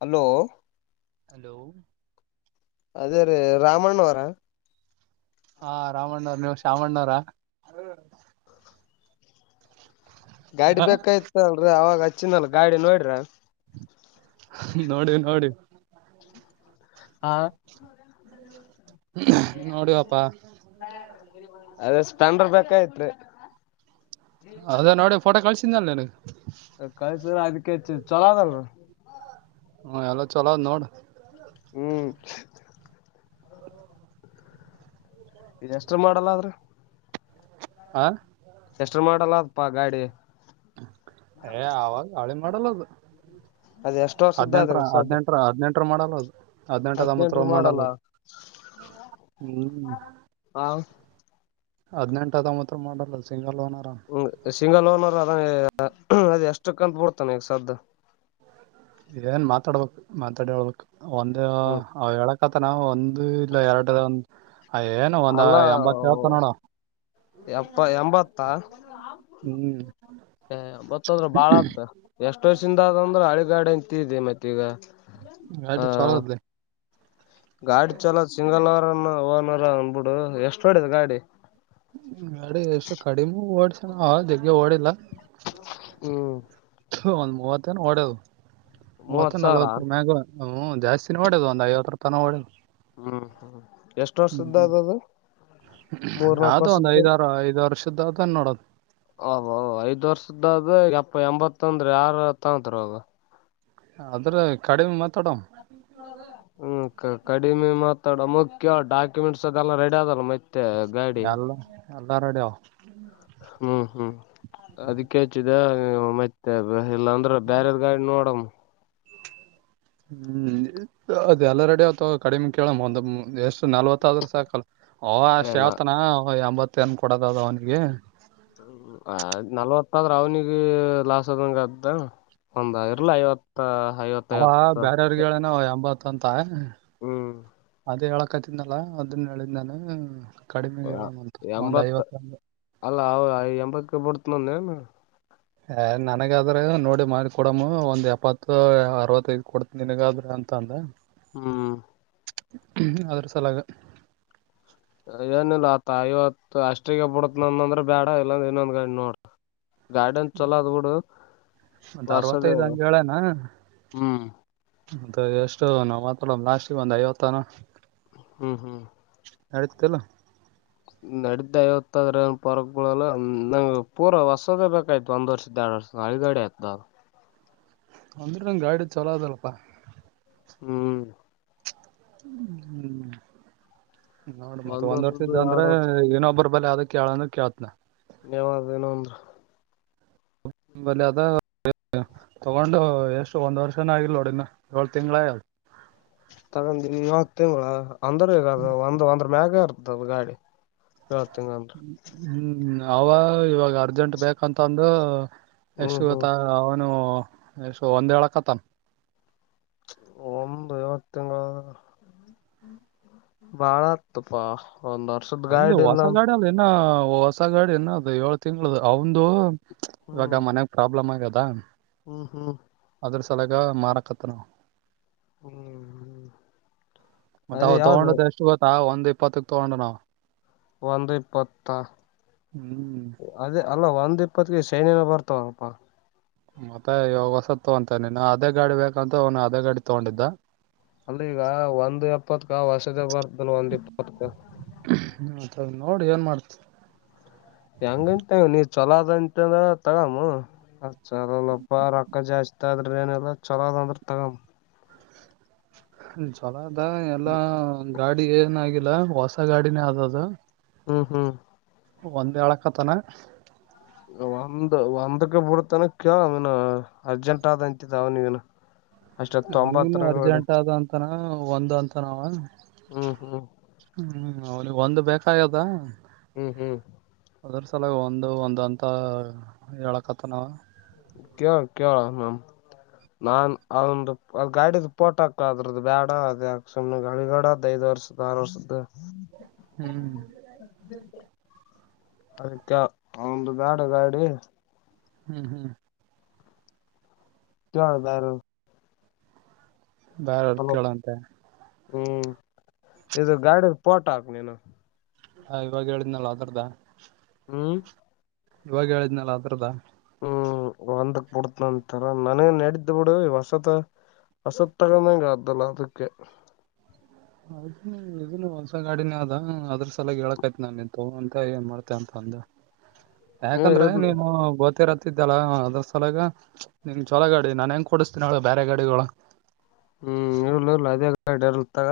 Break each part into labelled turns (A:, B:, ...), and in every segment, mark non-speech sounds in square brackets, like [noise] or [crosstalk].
A: Hello
B: hello
A: ಅದೇ ರೀ ರಾಮಣ್ಣವರ
B: ರಾಮಣ್ಣಾನವರ
A: ಗಾಡಿ ಬೇಕಾಯ್ತ ಅಲ್ರರಿ ಅವಾಗ ಹಚ್ಚಿನಲ್ ಗಾಡಿ ನೋಡ್ರ
B: ನೋಡಿ ನೋಡಿ
A: ಹಾ
B: ನೋಡಿವಪ್ಪಾ
A: ಅದೇ ಸ್ಪೆಂಡರ್ ಬೇಕಾಯಯಿತು
B: ಅೌದ ನೋಡಿ ಫೋಟೋ ಕಳ್ಸಿದಲ್ಲ ನಿನಗ
A: ಕಳ್ಸಿದ್ರ ಅದಕ್ಕೆಚ್ಚ ಚಲೋ ಅದಲ್ರಿ
B: ಹ್ಮ ಎಲ್ಲ ಚಲೋ ನೋಡ್
A: ಹ್ಮ್
B: [unintelligible]
A: ಇಷ್ಟರು ಮಾಡಲ್ಲ ಆದ್ರೆ
B: ಹಾ
A: ಎಷ್ಟ ಮಾಡೆಲ್ ಲಪ್ಪ ಗಾಡಿ
B: ಏ ಆವಾಗ ಹಳೆ ಮಾಡಲ್ ಅದು
A: ಅದ್ ಎಷ್ಟ್ ವರ್ಷದ್ದ
B: ಹದಿನೆಂಟರ
A: ಅದ್ರಿ ಸದ
B: ಹದಿನೆಂಟರ ಹದಿನೆಂಟರ ಮಾಡಲ್ ಅದು ಹದ್ನೆಂಟು ಹಾತೊಂಬತರ
A: ಹದ್ನೆಂಟರು
B: ಮಾಡಲ್
A: ಮಾಡಲ್ಲ
B: ಅದು ಹ್ಮ್
A: ಹ
B: ಹದಿನೆಂಟರ ಹಾತೊಂಬತ್ತು ಮಾಡೆಲ್ ಸಿಂಗಲ್ ಲೋನ್
A: ಹ ಸಿಂಗಲ್ ಓನರ್ ಅದ ಅದ್ ಎಷ್ಟಕ್ಕಂತ ಬಿಡ್ತಾನ ಈಗ ಸದ್ದು
B: ನ್ ಮಾತಾಡ್ಬೇಕು ಮಾತಾಡಹಳ್ಬೇಕು ಒಂದ
A: ಹ್ಮ್
B: ಅವ್ ಹೇಳಕತನ ಒಂದ್ ಅ ಇಲ್ಲ ಎರಡು ಏನು ಒಂದ್
A: ಅಲ್ಲ
B: ಎಂಬತ್ ಹೇಳ್ತಾನ ನೋಡ
A: ಎಪ್ಪ ಎಂಬತ್ತ
B: ಹ್ಮ್
A: ಗೊತ್ತದ್ರೆ ಬಾಳದ ಎಷ್ಟ್ ವಯಸಿಂದ ಅಂದ್ರೆ ಅಳ ಗಾಡೆ ಅಂತ ಇದೆ ಮತ್ತೆ ಈಗ
B: ಆಯ್ತು
A: ಹ
B: ಚಲೋ ಆದ್ರೆ
A: ಗಾಡಿ ಚಲೋ ಸಿಂಗಲ್ ಓರ್ ಓನರ್ ಅಂದ್ಬಿಡು ಎಷ್ಟು ಹೊಡದ ಗಾಡಿ
B: ಗಾಡಿ ಎಷ್ಟು ಕಡಿಮೆ ಓಡ್ಸಣ ಜಗ್ಗೆ ಓಡಿಲ್ಲ ಒಂದ್ ಮೂವತ್ತನ ಹೊಡದು
A: ಮೂವತ್
B: ಮೂವತ್ತ
A: ಸಾವಿರ
B: ನಲ್ವತ್ತರ ಮ್ಯಾಗ ಹ್ಮ ಜಾಸ್ತಿ ಹೊಡೋದು ಒಂದು ಐವತ್ತು ತಾನಾ ಹೋಡೋದ
A: ಹ್ಮ್ ಹ್ಮ್ ಎಷ್ಟು ವರ್ಷದ್ದ ಅದದು
B: ಅದು ಒಂದ್ ಐದಾರು ವರ್ಷದ್ದ ಅದ
A: ಹ ಐದು ವರ್ಷದಾದ ಎಂಬತ್ತೊಂದ್ರ ಯಾರ್ ತಕೊಂತಾರೆ ಇವಾಗ
B: ಅದ್ರ ಕಡಿಮೆ ಮತ್ತ
A: ಹ್ಮ್ ಕಡಿಮೆ ಮತ್ ಮುಖ್ಯ ಡಾಕ್ಯುಮೆಂಟ್ಸ್ ಅದೆಲ್ಲ ರೆಡಿ ಅದಲ್ಲ ಮತ್ತೆ ಗಾಡಿ
B: ಎಲ್ಲ ಎಲ್ಲಾ ರೆಡಿ
A: ಹ್ಮ್ ಹ್ಮ್ ಅದಕ್ಕೆ ಹೆಚ್ಚಿದೆ ಮತ್ತೆ ಇಲ್ಲಾಂದ್ರ ಬ್ಯಾರಾರ ಗಾಡಿ ನೋಡಮ್ಮ [inaudible]
B: ಹ್ಮ್ ಅದ ಎಲ್ಲ ರೆಡಿ ಆತ ಕಡಿಮೆ ಕೇಳ ಒಂದ್ ಎಷ್ಟು ನಲ್ವತ್ತಾದ್ರ ಸಾಕಲ್ ಓಹ ಅಷ್ಟ
A: ಏನ
B: ಯಾವತಾನ ಎಂಬತ್ತ ಏನ್ ಕೊಡದದ ಅವನಿಗೆ
A: ನಲ್ವತ್ತಾದ್ರ ಅವನಿಗೆ ಲಾಸ್ ಅದಂಗ ಅದ ಒಂದ ಇರ್ಲ ಐವತ್ತ ಐವತ್ತ
B: ಅವ
A: ಐವತ್ತು
B: ಬ್ಯಾರೆಯವ್ರಿಗೆ ಹೇಳೇನ [unintelligible]
A: ಹ್ಮ್
B: ಅದ ಹೇಳಕತನಲ್ಲ ಅದನ್ನ ಹೇಳಿದ ನಾನ ಕಡಿಮೆಗೆ ಹೇಳಮ್ಮಂತ ಒಂದು
A: ಎಂಬತ್
B: ಐವತ್ತಂದ
A: ಅಲ್ಲ ಎಂಬತಕ್ಕೆ ಬುಡ್ತಾನೇನು
B: ನನಗಾದ್ರಾಗ ನೋಡಿ ಮಾಡಿ ಕೊಡಮ್ಮೂ ಒಂದ್ ಎಪ್ಪತ್ತು ಅರವತ್ತೈದು ಕೊಡ್ತ ನಿನಗಾದ್ರ ಅಂತ ಅಂದ
A: ಹ್ಮ್
B: ಆದ್ರ ಸಲಾಗ
A: ಏನ ಇಲ್ಲ ಆತ್ತ ಐವತ್ತು ಅಷ್ಟಿಗೆ ಬಿಡತ್ನಂದ ಅಂದ್ರ ಬ್ಯಾಡ ಇಲ್ಲಾಂದ್ರ ಇನ್ನೊಂದ್ ಗಾಡಿ ನೋಡ್ [inaudible] ಗಾಡೇನ್ ಚೊಲೋ ಅದ ಬೂಡು
B: ಒಂದ್
A: ಹೊಸದ
B: ಅರವತ್ತೈದ್ ಹಂಗ ಹೇಳೇನ
A: ಹ್ಮ್
B: ಎಷ್ಟು ನಾ ಮಾತ್ರ ಲಾಸ್ಟ್ಗೇ ಒಂದ್ ಐವತ್ತನ
A: ಹ್ಮ್ ಹ್ಮ್
B: ನಡೀತತಿಲ್ಲ
A: ನಡ್ದ ಐವತ್ತಾದ್ರ ಏನ್ ಪರಕು ಬೀಳೋಲ್ಲ ನಂಗ್ ಪೂರಾ ಹೊಸದೇ ಬೇಕಾಗಿತ್ತು ಒಂದ್ ವರ್ಷದ ದ್ಯಾ [unintelligible]
B: ಅಂದ್ರೆ ನಂಗ್ ಗಾಡಿ ಚಲೋ ಅದಲ್ಪಾ
A: ಹ್ಮ್
B: ಹ್ಮ್ ನೋಡ್ ಮತ್ತ ಒಂದ್
A: ವರ್ಷದ್ದು
B: ವರ್ಷದ್ದ ಅಂದ್ರ
A: ಎರಡ್ ವರ್ಷ
B: ಏನೊಬ್ಬರ ಬಲೆೆ ಅದಿ ಕೇಳನ ಕೇಳ್ತನಿ
A: ನೀವ ವಿನೋಂದ್ರ
B: [unintelligible] ತಗೊಂಡು ಎಷ್ಟು ಒಂದ್ ವರ್ಷನ ಆಗಿಲ್ ನೋಡಿನ ಏಳ್ ತಿಂಗಳಾಗ್ಯಾದ
A: ತಗೊಂಡ್ ಏಳ್ ತಿಂಗಳ ಅಂದ್ರ ಈಗದ ಒಂದ್ ಒಂದ್ರ ಮ್ಯಾಗ ಇರ್ತದ ಗಾಡಿ ಏಳ್ ತಿಂಗಳಂದ್ರ
B: ಹ್ಮ್ ಅವ ಇವಾಗ ಅರ್ಜೆಂಟ್ ಬೇಕಂತಂದು
A: ಹ್ಮ್
B: ಎಷ್ಟು
A: ಹ್ಮ್
B: ಇವತ್ತ ಅವ ಇನ್ನು ಎಷ್ಟು ಒಂದ ಹೇಳಾಕತ್ತಾನ
A: ಒಂದು ಏಳ ತಿಂಗಳು ಅಂದ್ರ ಬಾಳ ಆತಪಾ ಒಂದ್ ವರ್ಷದ
B: ಎಲ್ಲಿ
A: ಗಾಡಿ ಇಲ್ಲ
B: ಹೊಸ
A: ಅಂತ
B: ಗಾಡಿ ಅಲ್ಲ ಇನ್ನ ಹೊಸ ಗಾಡಿ ಇನ್ನು ಅದು ಏಳ ತಿಂಗಳ ಅವಂದು
A: ಹ್ಮ್
B: ಇವಾಗ ಮನ್ಯಾಗ ಪ್ರಾಬ್ಲಮ್ ಆಗ್ಯದ
A: ಹ್ಮ್ ಹ್ಮ್
B: ಅದ್ರ ಸಲಾಗ ಮಾರಾಕತ್ತಾನೂ
A: ಹ್ಮ್
B: ಮತ್ತ
A: ಅದೇ
B: ಅವ
A: ಯಾವ್ದ
B: ತಗೊಂಡುದು ಎಷ್ಟು ಗೊತ್ತಾ ಒಂದ್ ಇಪ್ಪತ್ತಕ್ ತುಗೊಂಡಣಾವ
A: ಒಂದು ಇಪ್ಪತ್ತ
B: ಹ್ಮ್
A: ಅದೇ ಅಲ್ಲ ಒಂದ್ ಇಪ್ಪತ್ಗೆ ಶೈನೀನ ಬರ್ತವಪ್ಪಾ
B: ಮತ್ತೆ ಇವಾಗ ಹೊಸತ್ತುಗೊಂತಿಯಾ ನೀನು ಅದೇ ಗಾಡಿ ಬೇಕಂತ ಅವನು ಅದೇ ಗಾಡಿ ತುಗೊಂಡಿದ್ದ
A: ಅಲ್ಲೀಗ ಒಂದು ಎಪ್ಪತ್ಕ ಹೊಸಾದ ಬರ್ತಲ್ಲ ಒಂದು ಇಪ್ಪತ್ಕ
B: ನೋಡ ಏನ್ ಮಾಡ್ತೀ
A: ಹೆಂಗಂತಿ ಹಂಗ್ ನೀ ಚೊಲೋದಂತ ಅಂದ್ರ ತಗಾಮೂ ಚಲೋಲಪ್ಪ ರೊಕ್ಕ ಜಾಸ್ ಆದ್ರೆ ಏನೆಲ್ಲ ಚಲೋದ್ ಅಂದ್ರೆ ತಗಮೂ
B: ಚುಲೋ ಅದ ಎಲ್ಲ ಗಾಡಿ ಏನಾಗಿಲ್ಲ ಹೊಸ ಗಾಡಿನೇ ಆದದು
A: ಹ್ಮ್ ಹ್ಮ್
B: ಒಂದ ಹೇಳಕ್ಕತ್ತನ
A: ಒಂದ್ ಒಂದಕ್ಕೆ ಬರ್ತನ ಕೇಳ ಅವ್ನ ಅರ್ಜೆಂಟ್ ಆದ ಅಂತಿದ ಅವ ನೀವನ್
B: ಅವನಿನು ಅರ್ಜೆಂಟ್ ಆದ ಅಂತನ ಒಂದ ಅಂತನ ಅವ
A: ಹ್ಮ್ ಹ್ಮ್
B: ಹ್ಮ್ ಅವ್ನಿಗೆ ಒಂದು ಬೇಕಾಗದ
A: ಹ್ಮ್ ಹ್ಮ್
B: ಅದ್ರ ಸಲಾಗಿ ಒಂದು ಒಂದು ಅಂತ ಹೇಳಕತ್ತಾನವ
A: ಕೇಳ ಕೇಳವ್ನೊಮ್ ನಾನ್ ಅವಂದು ಅ ಗಾಡಿದ ಪೋಟಾಕ ಅದ್ರದ ಬೇಡ ಅದ ಯಕ ಸುಮ್ನೆ ಗಳಿಗಡದ ಐದ [unintelligible]
B: ಹ್ಮ್
A: ಐತಳ ಅವಂದು ಬ್ಯಾಡ ಗಾಡಿ
B: ಹ್ಮ್ ಹ್ಮ್.
A: [unintelligible]
B: ಬಾರ ಹೊಳ್
A: ಚಲೋ
B: ಕೇಳಂತ.
A: ಹ್ಮ್ ಇದು ಗಾಡಿಯ ಪೋಟ ಹಾಕ್ ನೀನು.
B: ಹ ಇವಾಗ ಹೇಳಿದ್ನಲ್ಲ ಅದರ್್ದ.
A: ಹ್ಮ್.
B: ಇವಾಗ ಹೇಳಿದ್ನಲ್ಲ ಅದ್ರದ್ದ.
A: ಹ್ಮ್ ಒಂದಕ್ ಬಿಡ್ತನ ಅಂತರ ನನಗ ನಡಿದ್ದ ಬಿಡು ಹೊಸತ. ಹಸತ್ತಗಂದಂಗ್ದಲ್ಲ ಅದಕ್ಕೆ.
B: ಹೌ ಇದನ್ನು ಹೊಲ್ಸ ಗಾಡಿನೇ ಅದ ಅದ್ರ ಸಲ ಹೇಳಕಾಯತಿ ನಾನ ನಿಂತ ಅಂತ ಏನ್ ಮಾಡ್ತೆ ಅಂತ. ಒಂದು ಯಾಕಂದ್ರೆ ನೀನು ಗೊತ್ತಿರ ಲ್ಲಾ ಅದ ಸಲಗ ನಿನ್ ಜೋಲ ಗಾಡಿ ನಾನನ್ ಹೆಂಗ ಕೊಡಿಸ್ತೀನ ಅವಳ ಬೇರೆ ಗಾಡಿಗಳು.
A: ಹ್ಮ್ ಇರ್ಲ ಇರ್ಲ ಅದೇಡತ್ತಾಗ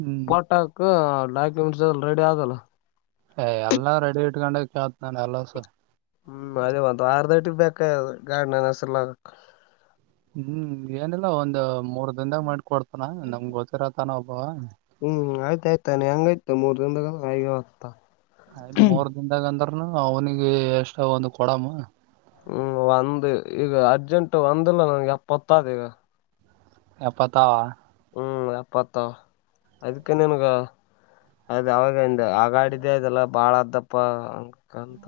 B: ಹ್ಮ್
A: ಪೋಟಕ್. ರೆಡಿ ಆಗಲ್ಲ.
B: ಎಲ್ಲಾ ರೆಡಿ ಇಟ್ಕೊಂಡ ಕೇಳತ ನಾನ ಎಲ್ಲಸ.
A: ಹ್ಮ್ ಅದೇ ಒಂದು ಆರ್ಧಟಿಗೆ ಬೇಕ ಗಾರ್ನನ್ಸಲ.
B: ಹ್ಮ್ ಏನಿಲ್ಲ ಒಂದ್ ಮೂರ್ ದನ್ದಾಗ ಮಾಡಕ ಕೊಡ್ತಾನ ನಮ್ಗೆ ಗೊತ್ತಿರತಾನ ಒಬ್ಬವ.
A: ಹ್ಮ್ ಆಯ್ತಾಯ್ತಾನೆ ಹೆಂಗಾಯಯ್ತ ಮೂರ್ ದಿನದ ಹ ಆಯ್ತು.
B: ಆಯ್ತ್ ಮೂರ್ ದಿನದಾಗ ಅಂದ್ರನು ಅವ್ನಿಿಗೆ ಎಷ್ಟಾಗ ಒಂದು್ ಕೊಡಮ್ಮ.
A: ಹ್ಮ್ ಒಂದು ಈಗ ಅರ್ಜೆಂಟ್ ಒಂದಿಲ್ಲ ನನ್ಗೆ ಎಪ್ಪತ್ತಾದ ಈಗ.
B: ಎಪ್ಪತಾವ.
A: ಹ್ಮ್ ಎಪ್ಪತ್ತ ಅದಕ್ಕೆ ನಿನಗೆ. ಅದ್ ಅವಾಗಂದ ಆಗಾಡಿದ್ದೇ ಇದೆಲ್ಲ ಬಾಳ ಅ್ದಪ್ಪ. ಕಂತ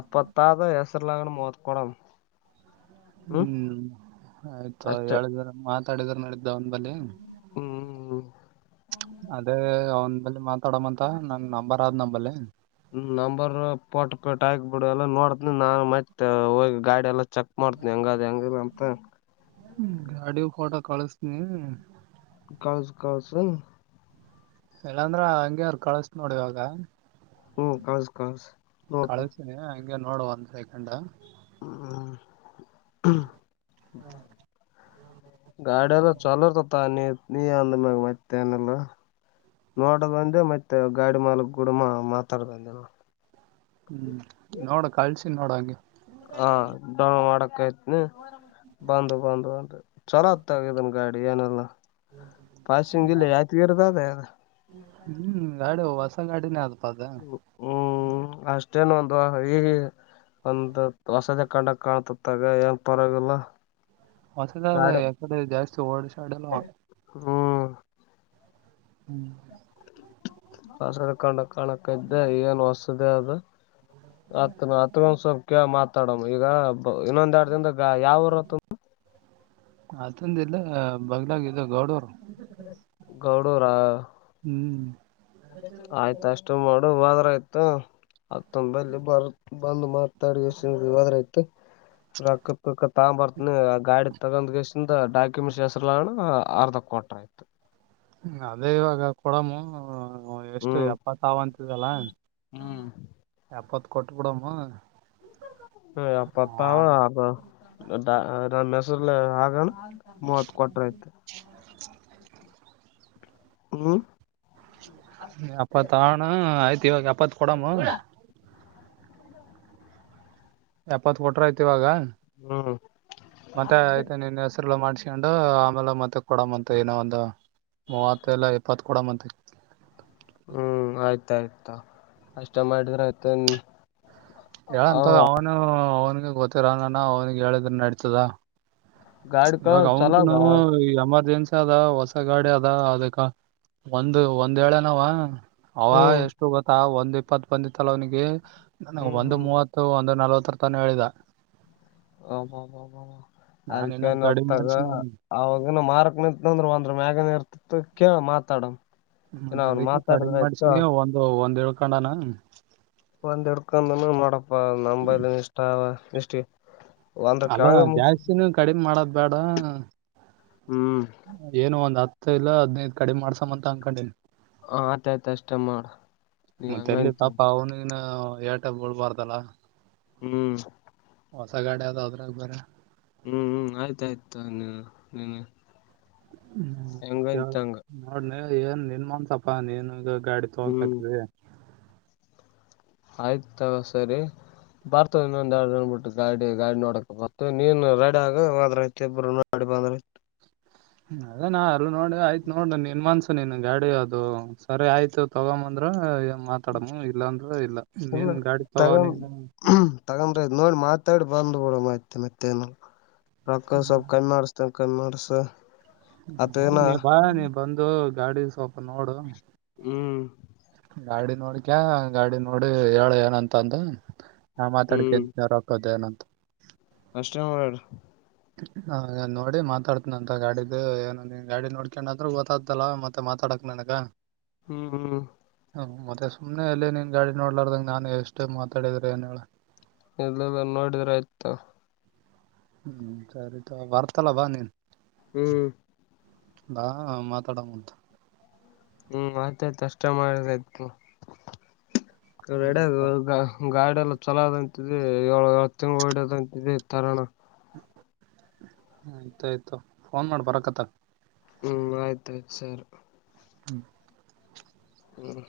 A: ಎಪ್ಪತ್ತದು ಹೆಸರುಲಾಗನ ಮೋತ್ಕಡ.
B: ಹ್ಮ್ ಆಯ್ತು
A: ಅಷ್ಟೆ
B: ಹೇಳಿದ್ರ ಮಾತಾಡಿದ್ರ ನಡಿದ್ದ ಒಂದ ಬಲ್ಲಿ.
A: ಹ್ಮ್
B: ಅದೇ ಅವನ ಬಲ್ಲಿ ಮಾತಾಡಮ್ಮಂತ ನನ್ ನಂಬರ್ ಆದ್ ನಂಬಲ್ಲಿ.
A: ನಂಬರ್ ಪಟ್ ಕೊಟ್ಟ ಆಕ್ ಬಿಿಡು ಎಲ್ಲ ನೋಡತನಿ ನಾನ್ ಮೈತ್ ಹೋಗ. ಗಾಡಿ ಎಲ್ಲ ಚೆಕ್ ಮಾಡ್ತನಿ ಹೆಂಗದ್ ಹೆಂಗಿಲ್ಲ ಅಂತ.
B: ಹ್ಮ ಗಾಡಿ ಫೋಟೋ ಕಳಸ್ತನಿ.
A: ಕಳಸ ಕಳಸ ಅನ್.
B: ಇಲ್ಲಾಂದ್ರ ಹಂಗಗೆರು ಕಳಸತನ ನೋಡ ಇವಾಗ.
A: ಹ್ಮ ಕಳಸ ಕಳಸ.
B: ಕಳ್ಸೀಿನಿ ಹಂಗೆ ನೋಡು ಒಂದ್ ಸೆಕಂಡ.
A: ಹ್ಮ ಹ್ಮ. ಗಾಡಿಯಲ್ಲ ಚಲತತ ಅಾನ. ನೀ ಅಂದಮಾಗ ಮತ್ತೇನ ಇಲ್ಲಾ. ನೋಡದ ಬಂದೆ ಮತ್ತೆ ಗಾಡಿ ಮಾಲಕ್ ಗೂಡ ಮಾ ಮಾತಾಡಂದಲ್ಲ.
B: ಹ್ಮ್ ನೋಡ ಕಳ್ಸಿ ನೋಡ ಹಂಗೆ.
A: ಹಾ ಡೌನ್ ಮಾಡಕ್ ಆಯತ್ನ. ಬಂದು ಬಂದು ಬಂದ ಚಲೋ ತಗಿದನ್ ಗಾಡಿ ಏನೆಲ್ಲ. ಪಾಸಿಂಗ್ ಇಲ್ಲಿ ಆಯ್ತಗರುದ ಅದ.
B: ಹ್ಮ್ ಗಾಡಿ ಹೊಸ ಗಾಡಿನೇ ಅದು.
A: ಹ್ಮ್ ಅಷ್ಟೇನ್ ಒಂದು ಈ ಒಂದು ಹೊಸದ ಕಂಡಕ್ ಕಾಣತತ್ತಗ ಏನ್ ಪರವಾಗಿಲ್ಲ.
B: ಹೊಸದ
A: ಗಾಡಿ
B: ಯಕಡೆ ಜಾಸ್ತಿ ಓಡ್ ಶ್ಯಾಡಿಲ್ಲ ಅವ.
A: ಹ್ಮ್
B: ಹ್ಮ್.
A: [unintelligible] ಹತ್ ನ ಅತ್ೊಂದ್ಸಬ್ ಕ ಮಾತಾಡಮ್ಮ ಈಗ ಇನ್ನೊಂದ್ ಎರಡ್ ದಿಂದ ಯಾವರಾ [inaudible]
B: ಅತಂದ ಇಲ್ಲ ಬಗ್ಲಾಗ ಗೌಡವರು.
A: ಗೌಡೂರ
B: ಹ್ಮ್
A: ಆಯ್ತ ಅಷ್ಟು ಮಾಡು ಹದ್ರ ಆಯ್ತ ಅತ್ತಂದಲ್ಲಿ ಬರ್ ಬಂದು ಮಾತಾಡಿದ್ರಯ್ತು ರೊಕ್ಕ ಪಕ್ಕ ತಾ ಬರ್ತನಿ ಗಾಡಿ ತಗಂದ್ ಕೆಸ ಡಾಕ್ಯುಮೆಂಟ್ಸ್ ಹೆಸರುನ ಅರ್ಧ ಕೊಟ ಆಯ್ತು
B: ಅದೇ ಇವಾಗ ಕೊಡಮು ಹ ಎಷ್ಟು
A: ಹ್ಮ್
B: ಎಪ್ಪತ್ವಂತಿದಲ್ಲ ಎಪ್ಪತ್ ಕೊಟ್ ಬಿಡಮ್ಮ
A: ಹ ಅ ಅಪ್ಪ ಅಲ್ಲ ಆಗಣ ಮೂವತ್ ಕೊಟ್ರ ಐತ ಹ್ಮ್
B: ಎಪ್ಪತ್ತಣ ಆಯ್ತು ಇವಾಗ ಎಪ್ಪತ್ ಕೊಡಾಮ ಎಪ್ಪತ್ ಕೊಟ್ರ ಆಯ್ತಿ ಇವಾಗ
A: ಹ್ಮ್
B: ಮತ್ತೆ ಆಐ್ತ ನಿನ್ ಹೆಸರುಲ್ಲ ಮಾಡ್ಸ್ಕೊಂಡು ಆಮೇಲೆ ಮತ್ತೆ ಕೊಡಮ್ಮಂತ ಏನೋ ಒಂದು ಮೂವತ್ತ ಎಲ್ಲ ಇಪ್ಪತ್ ಕೂಡ ಮತ್
A: ಹ್ಮ್ ಆಯ್ತಾಯ್ತಾ ಅಷ್ಟ ಮಾಡಿದ್ರೆ ಆಯ್ತು
B: ಹೇಳಂತ ಅವನು ಅವನಿಗೆ ಗೊತ್ತಿರ ನಾನ ಅವನಿಗೆ ಹೇಳಿದ್ರ ನಡತದ
A: ಗಾಡಿ
B: ಇವಾಗ
A: ಕಲರ್ ಚಲೋ
B: ಅವಂತುನು
A: ಅದ
B: ಎಮರ್ಜೆನ್ಸಿ ಅದ ಹೊಸ ಗಾಡಿ ಅದ ಅದಕ್ಕೆ ಒಂದು ಒಂದೆನಾವ ಅವ
A: ಹ್ಮ್
B: ಎಷ್ಟು ಗೊತ್ತಾ ಒಂದ್ ಇಪ್ಪತ್ ಬಂದಿತ್ತಲ ಅವ್ನಿಗೆ
A: ಹ್ಮ್
B: ಒಂದು್
A: ಹ್ಮ್
B: ಮೂವತ್ತು ಒಂದು್ ನಲ್ವತ್ತು ತ್ರರ್ತಾನ ಹೇಳಿದ
A: ಆ
B: ನಾನ್ ಇನ್ನ
A: ಅದಕನ್
B: ಕಡಿಮೆ
A: ಒತ್ತತಾಗ
B: ಮಾಡ್ಸಿನ
A: ಅವಾಗನ ಮಾರಕ್ ನಿಂತಂದ್ರ ಒಂದ್ರ ಮ್ಯ ಮ ಕ ಮಾತಾಡಂ
B: ಮತ್ತ ಅದಕ್ಕೆ ಕಡಿಮೆ ಮಾಡಸಿನಿ ಒಂದು ಒಂದ್ ಏಳ್ ಕನ
A: ಒಂದ್ ಹಡ್ಕೊಂಡ ಮಾಡಪ್ಪ ನಂಬ ಇಷ್ಟ ಇಷ್ಟ ಒಂದ್ರ
B: ಅಲ್ಲ
A: ಕೆಳಗ ಮುಗಿಸಿ
B: ಜಾಸ್ತಿನೂ ಕಡಿಮೆ ಮಾಡೋದ್ ಬೇಡ
A: ಹ್ಮ್
B: ಏನು ಒಂದ್ ಹತ್ತು ಇಲ್ಲ ಹದ್ನೈದು ಕಡಿಮ ಮಾಡ್ಸಮ್ಮಂತ ಅಂಗಕೊಂಡೀನಿ
A: ಹ ಆಯ್ತಾಯಯ್ತ ಅಷ್ಟ ಮಾಡ ನೀ
B: ಮತ್ತ್ ಎಲ್ಲಿ
A: ಹಂಗಂತ
B: ಪಾಪ ಅವನಿಗಿನ ಏಟ ಬಳ್ಬಾರ್ದಲ್ಲ
A: ಹ್ಮ್
B: ಹೊಸ ಗಾಡಿ ಯಾವದ ಅದ್ರಾಗ ಬರ
A: ಹ್ಮ್ ಹ್ಮ್ ಆಯ್ತಾಯ್ತು ನೀ ನೀ
B: ಹ್ಮ ಮ ಕೇಳ ನೋಡ್ನೆ ಏನ್ ನಿನ್ ಮನ್ಸಪ ನೀನು ಗಾಡಿ
A: ಹ್ಮ್
B: ತೋಕಕ್ದೆ
A: ಆಯ್ತ ತಗ ಸರಿ ಬರ್ತವ ಇನ್ನೊಂದ್ ಎರಡು ಜನ್ ಬಿಟ್ಟು ಗಾಡಿ ಗಾಡಿ ನೋಡಕ ಬರ್ವಿ ನೀನ್ ರೆಡಿ ಆಗ ಹದ್ರಬ್ಬರು. ಬಂದ್ರ
B: ಅದೇ ನಾ ಅರು ನೋಡಿ ಆಯ್ತತ್ ನೋಡ ನಿನ್ ಮನ್ಸು ನೀನ್ ಗಾಡಿ ಅದು ಸರಿ ಆಯ್ತು ತಗೊಂದ ಮಾತಾಡ ಇಲ್ಲ ಅ
A: ಇಲ್ಲ ತಗೊಂಡ ತಗೊಂಡ್ರ ನೋಡಿ ಮಾತಾಡ್ ಬಂದು್ ಕೂಡ ಮಾಹಿತಿ ಮತ್ತೆನು ರಕ್ಕ ಸ್ವಲ್ಪ ಕಣಾಡಸ್ತನ ಕಣಾಡ್ಸ
B: ಹಓ ನೀ ಬಾ ನೀ ಬಂದು ಗಾಡಿ ಸ್ವಲ್ಪ ನೋಡು
A: ಹ್ಮ್
B: ಗಾಡಿ ನೋಡಿಕ ಗಾಡಿ ನೋಡಿ ಹೇಳ ಏನಂತ ಅಂದ ಹಾ
A: ಹ್ಮ್
B: ಮಾತಾಡ್ಕ ರಾಕೋದೇನ
A: ಇಷ್ಟವಡ
B: ಹ ನೋಡಿ ಮಾತಾಡ್ತನ ಅಂತ ಗಾಡಿದು ಏನ ಗಾಡಿ ನೋಡ್ಕೊಂಡಾದ್ರೂ ಗೊತ್ತಾಗತಲ್ಲ ಮತ್ತೆ ಮಾತಾಡ್ ಪಕ್ ನನಕ್ಕಾ
A: ಹ್ಮ್ ಹ್ಮ್
B: ಹ ಮತ್ತೆ ಸುಮನೆ ಎಲ್ಲಿ ನಿನ್ ಗಾಡಿ ನೋಡ್ಲಾರದಂಗ ನಾನು ಎಷ್ಟೇ ಮಾತಾಡಿದ್ರಿ ಏನ್ ಹೇಳ
A: ಎಲ್ಲ ನೋಡಿದ್ರ ಆಯ್ತ
B: ಹ್ಮ್ ಸರಿತ ಬರ್ತಲ್ಲ ಬಾ ನೀನ್
A: ಹ್ಮ್
B: ಹಾ ಮಾತಾಡಂತ
A: ಹ್ಮ್ ಮತ್ತ ಕಷ್ಟ ಮಾಡತ ಗಾಡಿ ಎಲ್ಲ ಚಲೋದಂತಿದೆ ಏಳ ಏಳ ತಿಂಗಳು ಹೊಡದಂತಿ ತರಣ
B: ಆಯ್ತ ಆಯ್ತು ಫೋನ್ ಮಾಡ್ ಬರಕ್ಕತ್ತ
A: ಹ್ಮ್ ಆಯ್ತ ಆಾಯ್ತು ಸರ್
B: ಹ್ಮ್
A: ಹ್ಮ್